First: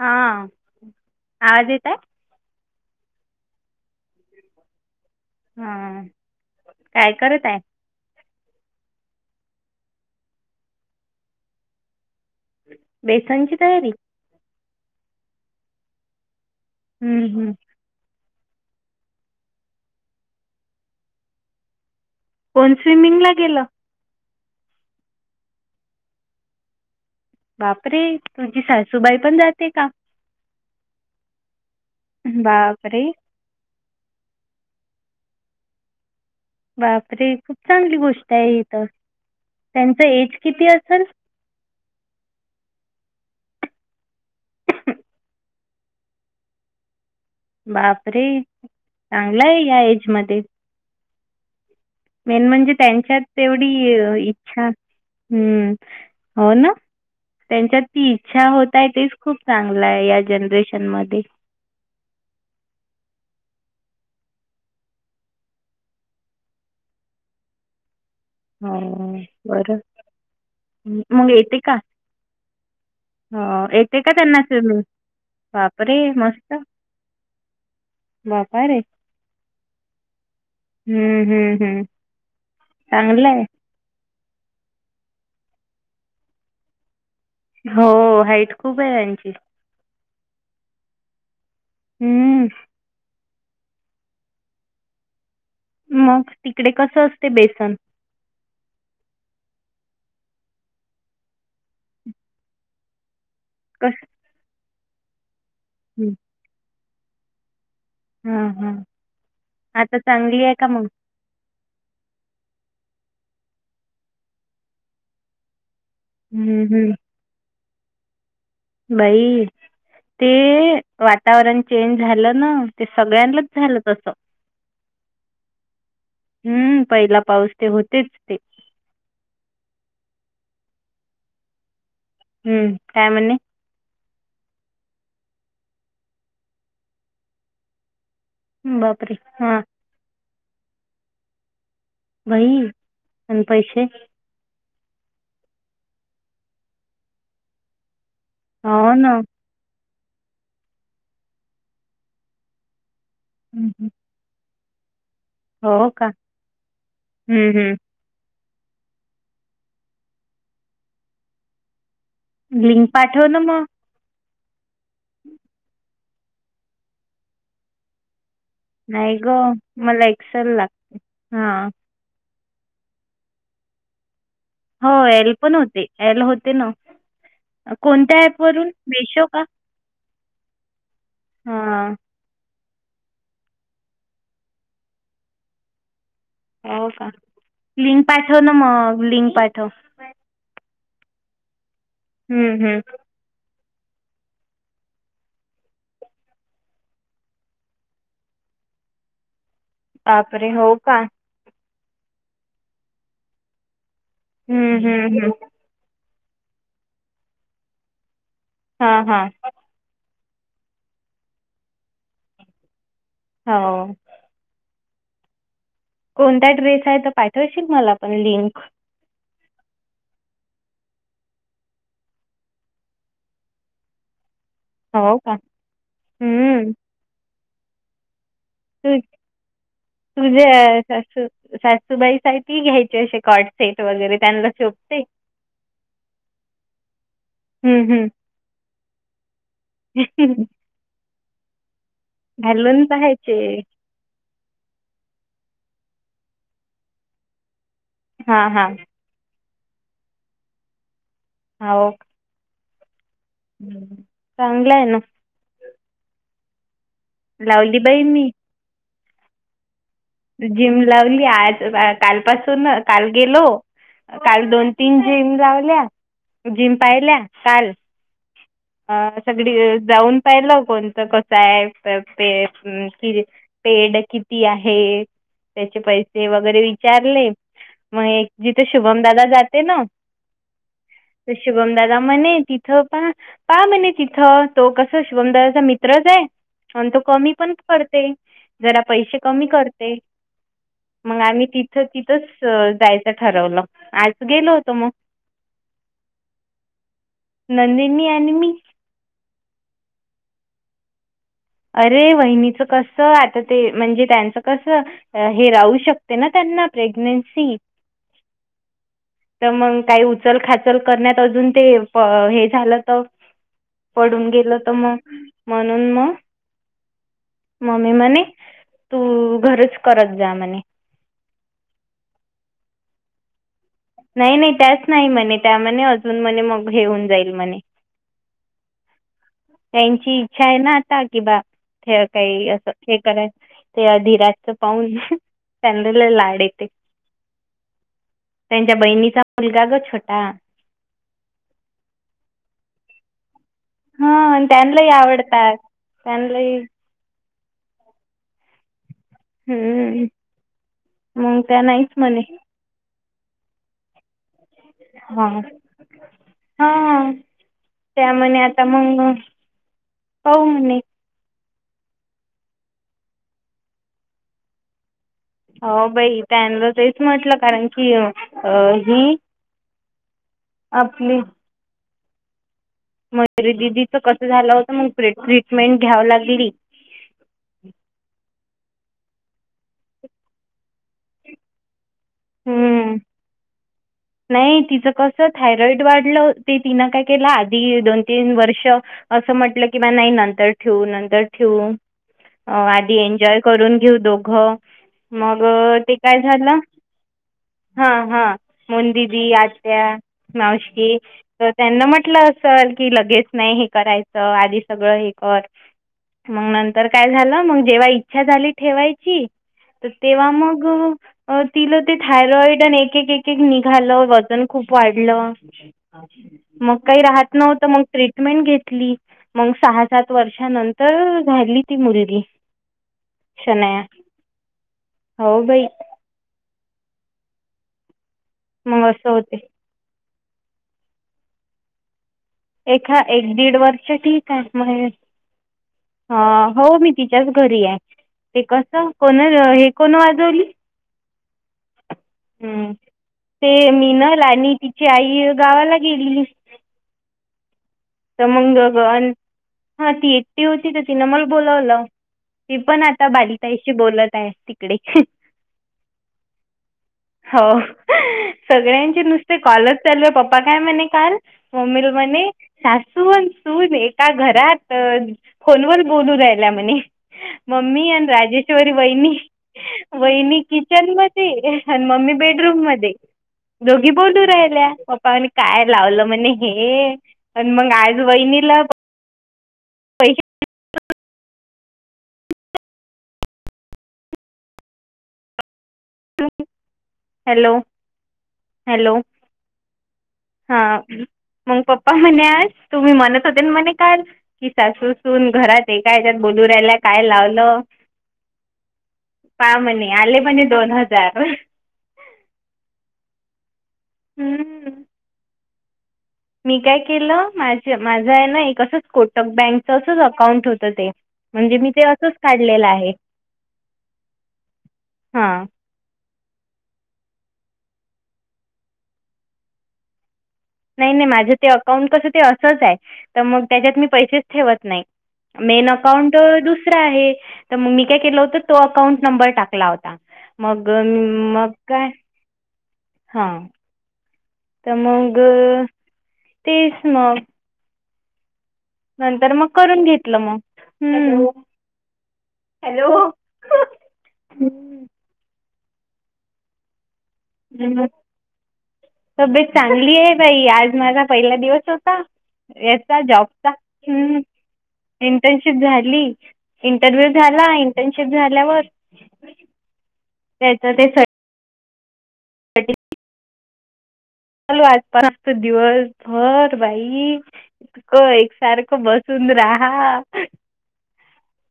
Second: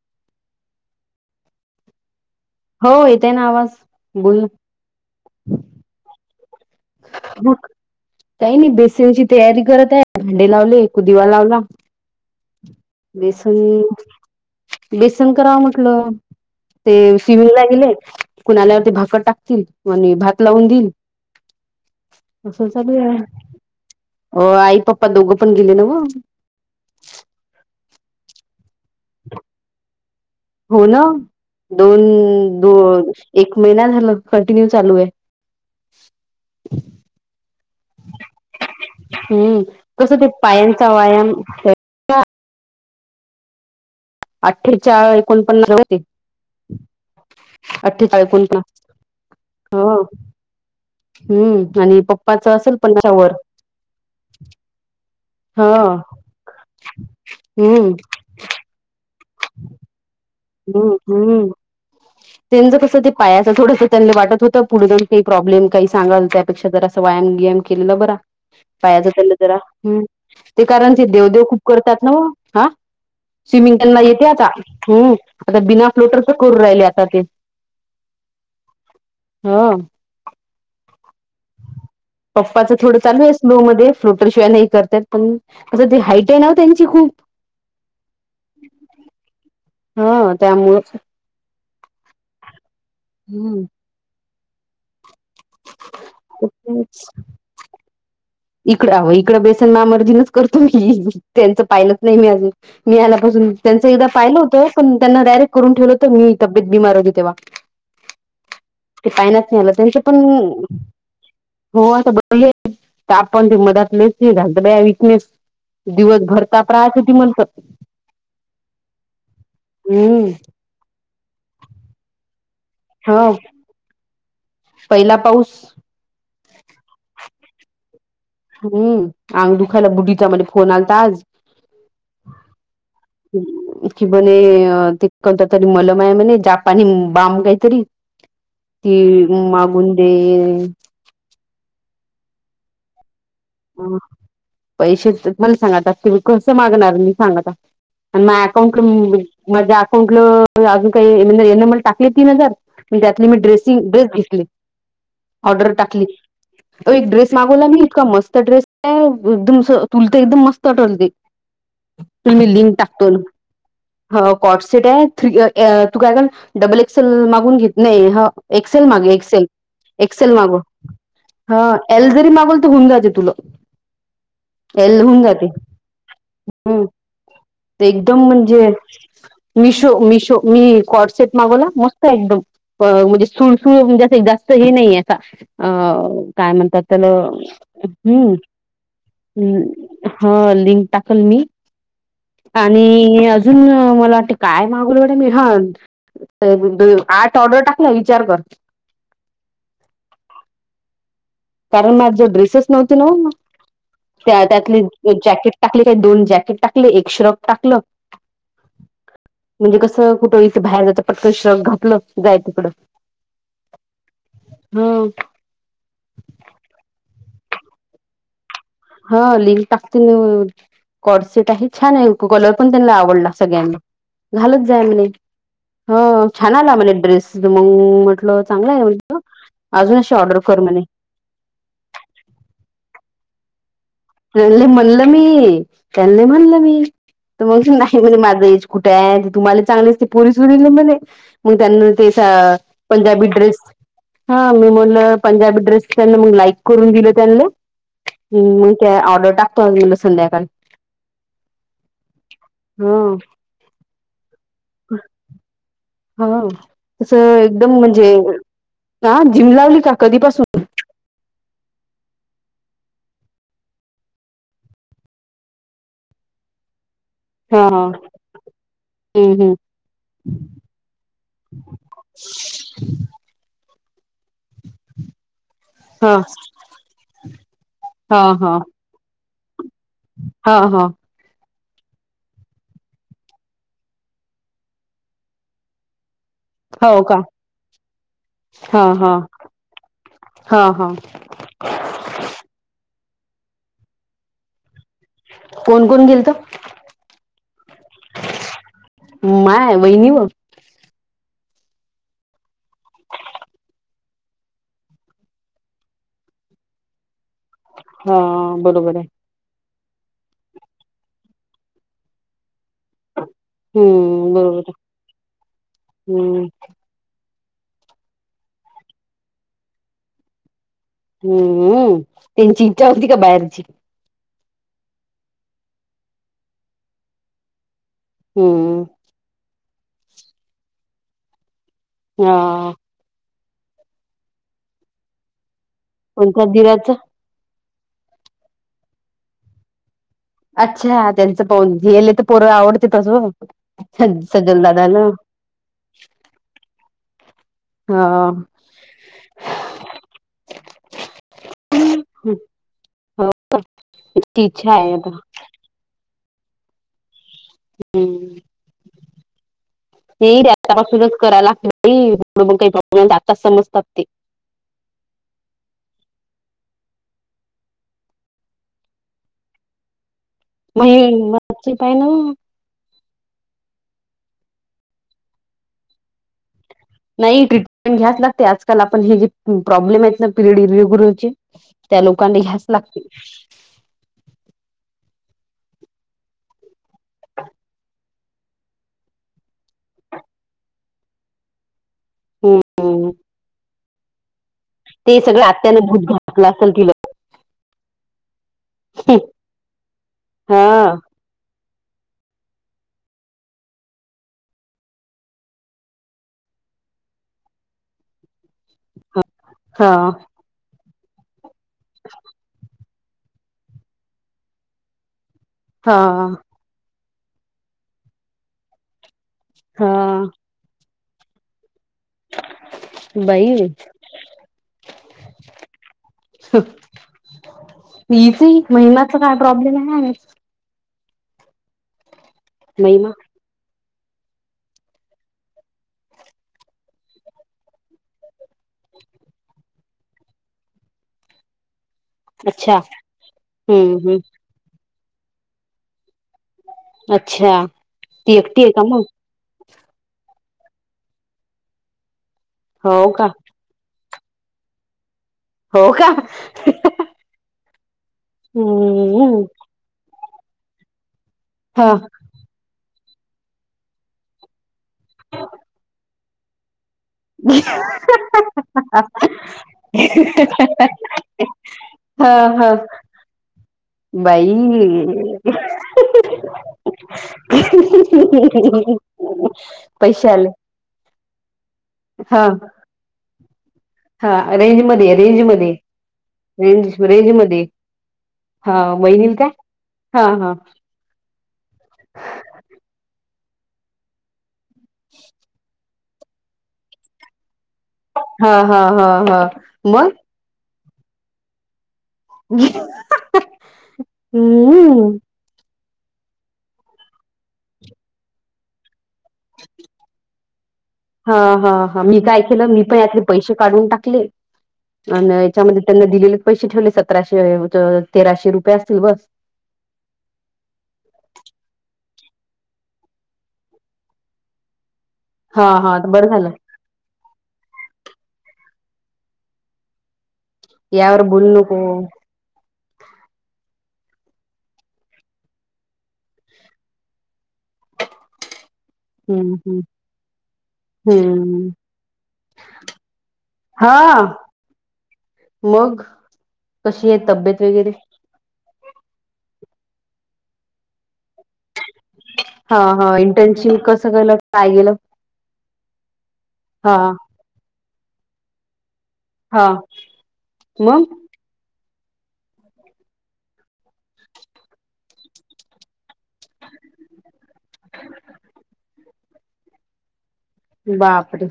हा आवाज येतय हो येतय ना आवाज बोल हां काय करत आहे मग काही नाही बेसनची तयारी करत आहे भांडे लावले कदिवा लावला बेसनची बेसन तयारी बेसन करावं म्हटलं ते हम्म, सिविल हम्म. ला गेले कण आल्यावरती भाकर टाकतील म्ह भात लावून देईल अससल कोण चालू आहे स्विमिंगला गेलं अ आई पप्पा दोघं पण गेले ना ग बापरे तुी सासूबाई पण जाते का हो ना दोन बापरे द एक महिना झाला कंटिन्यू चालू आहे बापरे खूप चांगली गोष्ट आहे इथ हम्म कसं ते पायांचा व्यायामे अठ्ठेचाार एकोणपन्नास होते अठ्ठेचाळ बापरे एकोणपन्नास चांगलाय या हो एज म हम्म आणि मेन पप्पाच म्हणजे असेल पन्नासच्या त्यांच्यात वर तेवढी इच्छा हम्म ह हो ना त्यांच्यात हम्म, ती इच्छा होतय तेच खूप चांगला आहे हम्म जनरेशनमध्ये हम् त्यांच कस ते पाया थोडस त्यांना वाटत होतं पुढे जाण काही प्रॉब्म का सांगाल त्यापेक्षा जर असं व्यायाम व्यायाम केलेलं बरा पायाच हो त्यालं जरा बरं ह् ते कारण ते मग देवदेव येते खूप का करतात ना हा हो स्विमिंग्टन का येते त्यांना आता स्विमिंग आ बिना बापरे! फ्लोटरच मस्त. करून राहिले आता ते बापा ह हम्म हम्म हम्म पप्पाचं थोडं चालू आहेस लऊ मध्ये फ्लोटरशिवाय नाही करतत पण असं ते हाईटेड नाव त्यांची खूप हो हाईट खूप आहे त्यांची हा त्यामुंच हम्म हम्म मग तिकडे कसं असते बेसन इकडं इकडं बेसन मामर्जीनच करतो मी त्यांच पाहिलंच नाही मी अजून मी आला त्यांच कसं एकदा पाहिलं होत पण त्यांना डायरेक्ट करून ठेवलं होत हं. मी तब्येत बीमार होती तेव्हा हां, हां. ते पायनाच नाही आलं त्यांच आता पण चांगली आहे का मग? हो असं बोल आपणची मदत लस ना ब वकनेस [inaudible] दिवस भरता हं, हं. प्रयती म्हणत नाही [inaudible] बाई ते हम्म वातावरण चेंज झालं ना, ते हो सगळ्यांनाच झालं तसं पहिला पाऊस हम्म पहिला पाऊस ते होतेच, ते. हम्म अंग दुखायला बुढीचा म फोन आलता आज हम्म काय म्हणे ख म्हने अ ते कोत तरी मलमय म्ह जापनी बम काहीतरी [inaudible] ती बापरे! हां. मागून दे वई आणि पैसे पैसे म सांगतात तुम्ही कस मागणार मी सांगता आणि माझ अकाउंट हो ना. माझ्या अकाउंटल अजून काही येन मला टाकले तीन हजार म त्यातली हं, मी ्रेसि हं. ड्रेस घेतली ऑर्डर हो टाकली का? एक ड्रेस हं, मागवला हं. मी इतका मस्त ड्रेस एकदम तुलते एकदम मस्त टलते. [inaudible] लिंक पाठव ना मग. ह कॉट सेट आहे थ्री तू काय का डबल एक्सेल मागून घेत नाही ह एक्सेल मागे नाही ग एक्सेल मला एक्सेल मागव लाग हा ह एल जरी माग होऊन जाे तुला हो होऊन एल जाते पण होते एल होते ना हम्म एकदम कोणत्या ऍप म्हणजे वरून मेशो का मिशो मिशो मी कॉडसेट मागवला हा मस्त एकदम म्हणजे सुळसुळ म्हणजे जास्त हे नाहीे असता अ. काय म्हणतात हो का त्याला लिंक हम्् पाठव ना मग लिंक पाठव ह लिंक टाकल मी. हम्म हम्म अजून मला वाटते काय मागूलं मी हान. द आठ ऑर्डर टाकला विचार कर. बापरे! हो का. कारण मग जो ड्रेसेस नव्हती न त्या हम्म त्यातली हम्म हम्म जॅकेट टाकली काही दोन जॅकेट टाकलं एक श्रग टाकलं हा हा म्हणजे कस. कुठं इथे बाहेर जात पटक श्रक घातलं जाय तिकडं हो. होम. कोणता ड्रेस आहे तर पाठवाशील मला पण लिंक हा लिंक टाकते. कॉडसेट आहे छान आहे कलर पण त्यांना आवडला सगळ्यांना घालत जाय म्हणे हो का ह छान हम्म आला म्हणे ड्रेस मग म्हटल. तु कर तुझ्या म्हणे सासू सासूबाई सा घ्यायची श. कोडसेट त्यांले म्हणल मी त्यांनी म्हणल मी. तर मग हम्म नाही म्हणे माझं कुठे आहे तुम्हाला चांगलेच ते पोरीस हम्म उरले म्हणे मग त्यांना. घालून पंजाबी पाहायचे ड्रेस. हा मी म्हणलं पंजाबी ड्रेस त्यांना मग लाईक करून दिल त्यांना हा हा. मग त्या ऑर्डर टाकतो आ म संध्याकाळी. हा ओ. हा. चांगलं आहे ना. हा तस एकदम लावली बाई म्हणजे मी ह जिम लावली का. कधीपासून जिम लावली आज कालपासून काल गेलो. काल दोन तीन जिम लावल्या जिम पाहिल्या काल हा [inaudible] अ सगळी हम्म जाऊन पाहिलं कोणतं कसं आहे कि पेड किती आहे? त्याचे हा पैसे वगैरे विचारले हा मग हा जिथे शुभमदादा जाते ना. हा हा. तर शुभमदादा म्हणे तिथ पा पा म्हणे तिथं तो कस शुभमदादाचा मित्रच आहे. आणि तो हो का कमी पण करते जरा हा हा पैसे कमी करते. हा हा मग आ तिथ तिथ. जायचं ठरवलं आज गेलो होतो मग. कोण कोण गेल त. नंदिनी आणि मी माय वहिनीवर. अरे वहिनीच कस आता ते म्हणजे त्यांचं कसं हे राहू शकते ना त्यां प्रेग्नें हा बरोबर आहे. तर मग काही उचल खाचल करण्यात अजून ते हे झालं. तर पडून हम्म गेलं बरोबर तर मग म्हणून मग आहे हम्म मम्मी म्हणे तू घरच करत जा म्हणे हम्म त्यांची इच्छा होती का बाहेरची नाही नाही त्याच नाही म्हणे त्यामध्ये अजून म्हणे मग घऊन जाईल म्हणे हम्म त्यांची इच्छा आहे ना आता कि बा हे हा काही असं हे करायच ते अधीराातच पाहून चदल लाड कोणत्या येते दिराचं त्यांच्या बहिणीचा मुलगा गछट अच्छा त्यांचं पानले तर पर्व आवडते तस हा सजल त्यांलाही दादाला आवडतात त्यांलाही हा हम्म मग त्या नाहीच म्हणे होची इच्छा आहेता हा हम्म ते पाहू रे म्हणे आतापासूनच करायलागत मग काही प्रॉब्लेम आताच समजतात ते हो बाई त्यां तेच म्हटलं कारण की अ ही म वाची पाय ना मगे दिदीच कस झालं होतं मग ट्रीटमेंट घ्याव लागली नाही ट्रीटमेंट घ्याच लागते आजकाल आपण हे जे प्रॉब्लेम आहेत ना पिरियडचे त्या लोकांना घ्यास हं. लागते थायरॉइड वाढलं ते तिनं काय केलं आधी दोन तीन वर्ष असं म्हटलं किंवा नाही नंत नर ठेऊ नंतर ठेऊ आधी हम्म एन्जॉय करून घेऊ दोघं ते सगळं मग आत्याने ते भूत काय घातलं झालं असेल तिला हा हा मोंदिबी आत्या मावशीशी हा त्यांना म्हटलं असेल की लगेच नाही हे करायचं आधी सगळ हे कर मग नंतर काय झालं मग जेव्हा इच्छा झाली ठेवायची हा तेव्हा मग ति ते थायरॉड निघालं वन खूप वाढ हा मग काही मे घ स हा सात वर्ष झा ती मुलगी बाई शनाया हो भाई मच मग असं महिन्याचा काय होते प्रॉब्लेम आहे एखा महिमा एक दीड वर्ष ठीक आहे म्ह हा हो मी तिच्याच घरी आहे ते कस कोण हे कोण वाजवली ह हम्म ते हम्म हम्म मीनला आणि तिची आई गावाला गेलेली अच्छा ती तमंग एकटी आहे का मग गन हा ती एकटी होती का तिनं मला बोलावलं ती पण हो आता का बालिकाईशी बोलत तिकडे हो का हो सगळ्यांचे नुसते हम्म कॉलच चालू आहे पप्पा काय म्हणे काल हा सासून सून एका घरात फोनवर बोलू राहिल्या म्हणे मम्मी आणि राजेश्वरी बहिनी वहिनी किचन मध्ये आणि मम्मी हा बेडरूम हा मध्ये दोघी बोल दू बाई राहिल्या पप्पाने काय लावलं मण ये पण मग आज वहिनीला पै पैसे आले हा हा रेंज मधे एक,, रेंजमध्ये एक, रेंज, रेंज हॅलो मधे. हा हॅलो बैनील काय? हा,, मंग पप्पा म्हणे, तुम्ही मनतऽ होते मणे काय? की सासूसून घरात आहे कायच्यात बोलू रा्यायला काय लावलं? हा हा हा हा का म्हणे,, मग आले माझे दोन हजार. हम्म, मी काय केलं,, माझ, माझं आहे ना एक असंच कोटक बँकच असच अकाउंट होतं तेऽ हा, हा हा, मी काय केलं,, मी पण यातले पैसे काढून टाकलीऽ आणि हां याच्यामध्ये त्यांना दिलेलंऽ पैसे ठेवले सतराशे तेराशे रुपये असतील बस. नाही, नाही, माझं ते अकाउंट कसं ते असंच आहे,,, तर मग त्याच्यात मी पैसेच ठेवत नाही. हा मेन हा अकाउंट बरं झालं दुसरा आहे,, तर मग मी काय केलं होत तोऽ अकाउंट नंबर टाकला होता,, मग यावर म बोलू नको कायऽ हा, तर मग,, तीस मग. नंतर मग हम्म हम्म करून घेतलं मग,,, हं. हम्म हॅलो, हा मग कशी आहे तब्येत वगैरे? तब्येत चांगली आहे बाई,, आज माझा पहिला दिवस होऽ हा याचा हा जॉबचा,,, इंटर्नशिप कसं ह्. केलं काय गेलं इंटर्नशिप झाली,, हा इंटरव्ह्यू झाला,, इंटर्नशिप झाल्यावरऽ हा,, ते मग. सर्टिफिकेट चालू आज पाच दिवस भर बाईऽ एकसारखं बसून राहा. बापरे!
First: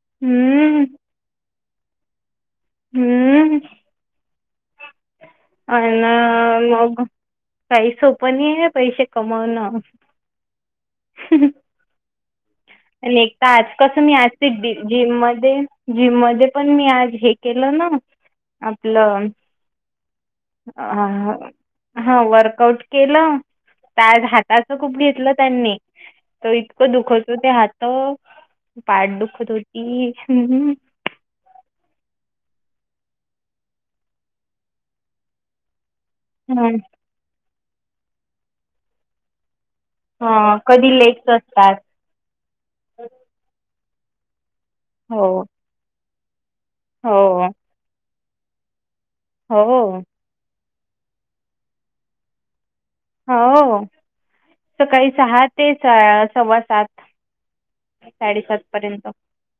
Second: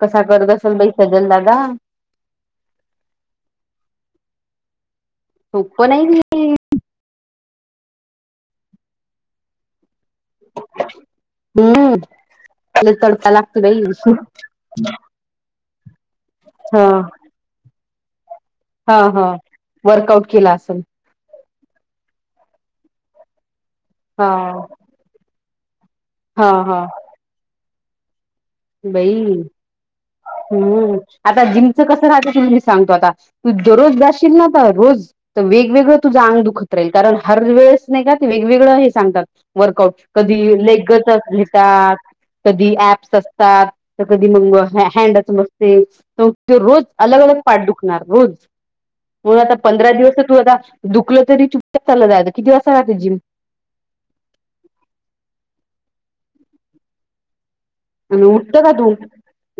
कसा करत असेल हम्म बाई सजन दादा. हम्म, अ सोप नाही ते. ऽमग काही सोप नाही हे पैसे कमवणं. हम्, आणि एकता आज कसं,, मी असते जिम मध्येऽ जिम मध्ये पण हा मी आज हे केलं नाऽ हा हा आपलंऽ वर्कआउट केला असेल हा वर्कआउट केलं,, ते आज हा हाताचं खूप घेतलं त्यांनी- हा तो हा इतकं दुखवतो ते हातऽ बाई,, हम्म,, आता जिमचं कसं रा मी सांगतो आता,, तू दररोज जाशील ना का रोज तर वेगवेगळ तुझ अंग दुखत राहील, कारण हर वेळच नाही का, ते वेगवेगळं हे सांगतात. वर्कउट. कधी हां कधी लेगच लेग्स असतात घेतात, कधी ऍप्स असतात. कधी म हॅड हो मस्ते, तर रोज अलग, अलग हो पाठ दुखणार, रोज. मग आता हो पंधरा दिवस तू आता, दुखलं तरी चूप चाल किती वाजता राहते जिम हो,, सकाळी सहा ते सव्वा सात. आणि साडेसात उठतं का तू पर्यंत,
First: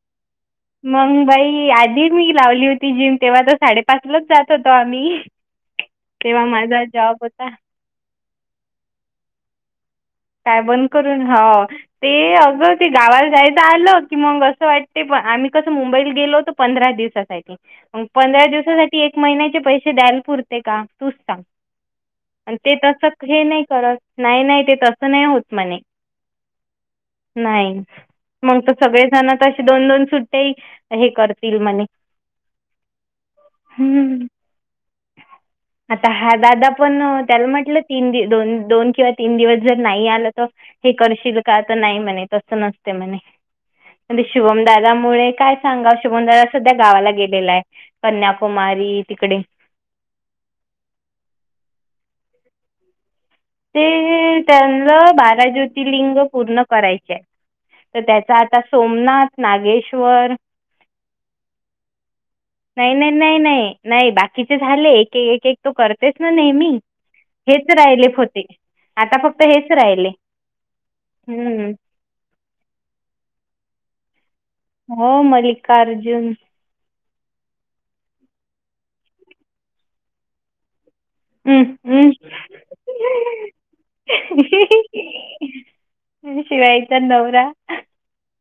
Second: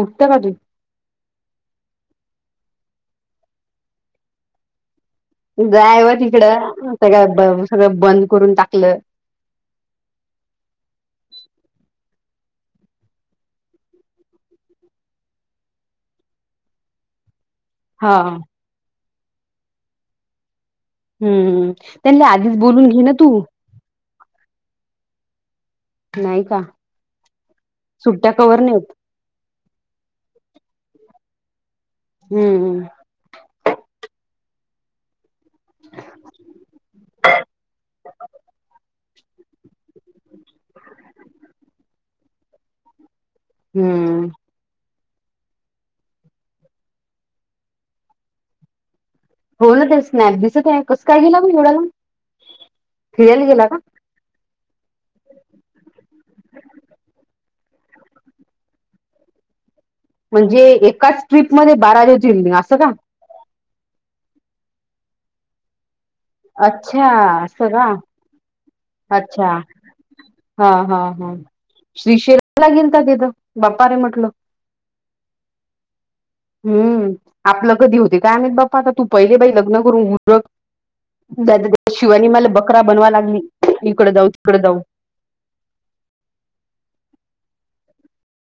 उठतं का तू मंग बाई आधी मी लावली होती. ती जिम. तेव्हा तर साडे पाचलाच जात होतो आम्ही. जायव तेव्हा तिकडं,, माझा अस जॉब का होता सगळं बंद करून टाकलं. काय बंद करून, हो, ते अग ते गावाला जायचं आलं, की मग असं वाटते आम्ही कसं मुंबईला गेलो होतो पंधरा दिवसासाठी.. मग हा पंधरा दिवसासाठी एक महिन्याचे पैसे द्याल पुरऽ ते का? तूच सांग,, हम्म त्यांनी आधीच ते बोलून घे तस ना तू हे नाही करत,, नाही नाही ते तसऽ होत मने. नाही का नाही,, सुट्ट्या कवर मग नाही त होत. सगळे जण तशे दोन, दोन सुट्ट्याऽ हे करतील मणे. हम्मम् हम्म. आता हा दादा पण त्याला म्हटलं तीन दोन किंवा तीन दिवस जर नाही आलं तर हे करशील का तर नाही म्हणे तसं नसते म्हणे म्हेने हम्म शुभम दादा तुले काय सांगा, शुभम दादा सध्या गावाला गेलेला आहे. कन्याकुमारी. तिकडे हो ना, ते स्नॅप दिसत आहे, कसं काय गेलं म्हणे एवढालाब. ते त्यांना बारा ज्योतिर्लिंग पूर्ण करायचे आहे. तर त्याचा आता सोमनाथ, नागेश, बर. म्हणजे एकाच ट्रिप मध्ये बारा ज्योतिर्लिंग असं का नाही.. नाही.. नाही.. बाकी चे. झाले एक -एक करतोस ना नेहमी, अच्छा असं हेच का राहिले फक्त. आता अच्छा. हेच राहिले हा हा हा हम्म. श्री शेरा लागेल का तिथं? बाप्पा रे म्हटलं. हो, मल्लिकार्जुन. हम्म आपलं कधी होते काय नाहीत बा्पा. आता तू पहिले बाई लग्न करून उरक. हम्म, जाऊदे बा हम्म. शिवानी मला बकरा बनवा लागली, इकड जाऊ, तिकड जाऊ. आणि शिवानी चा नवरा.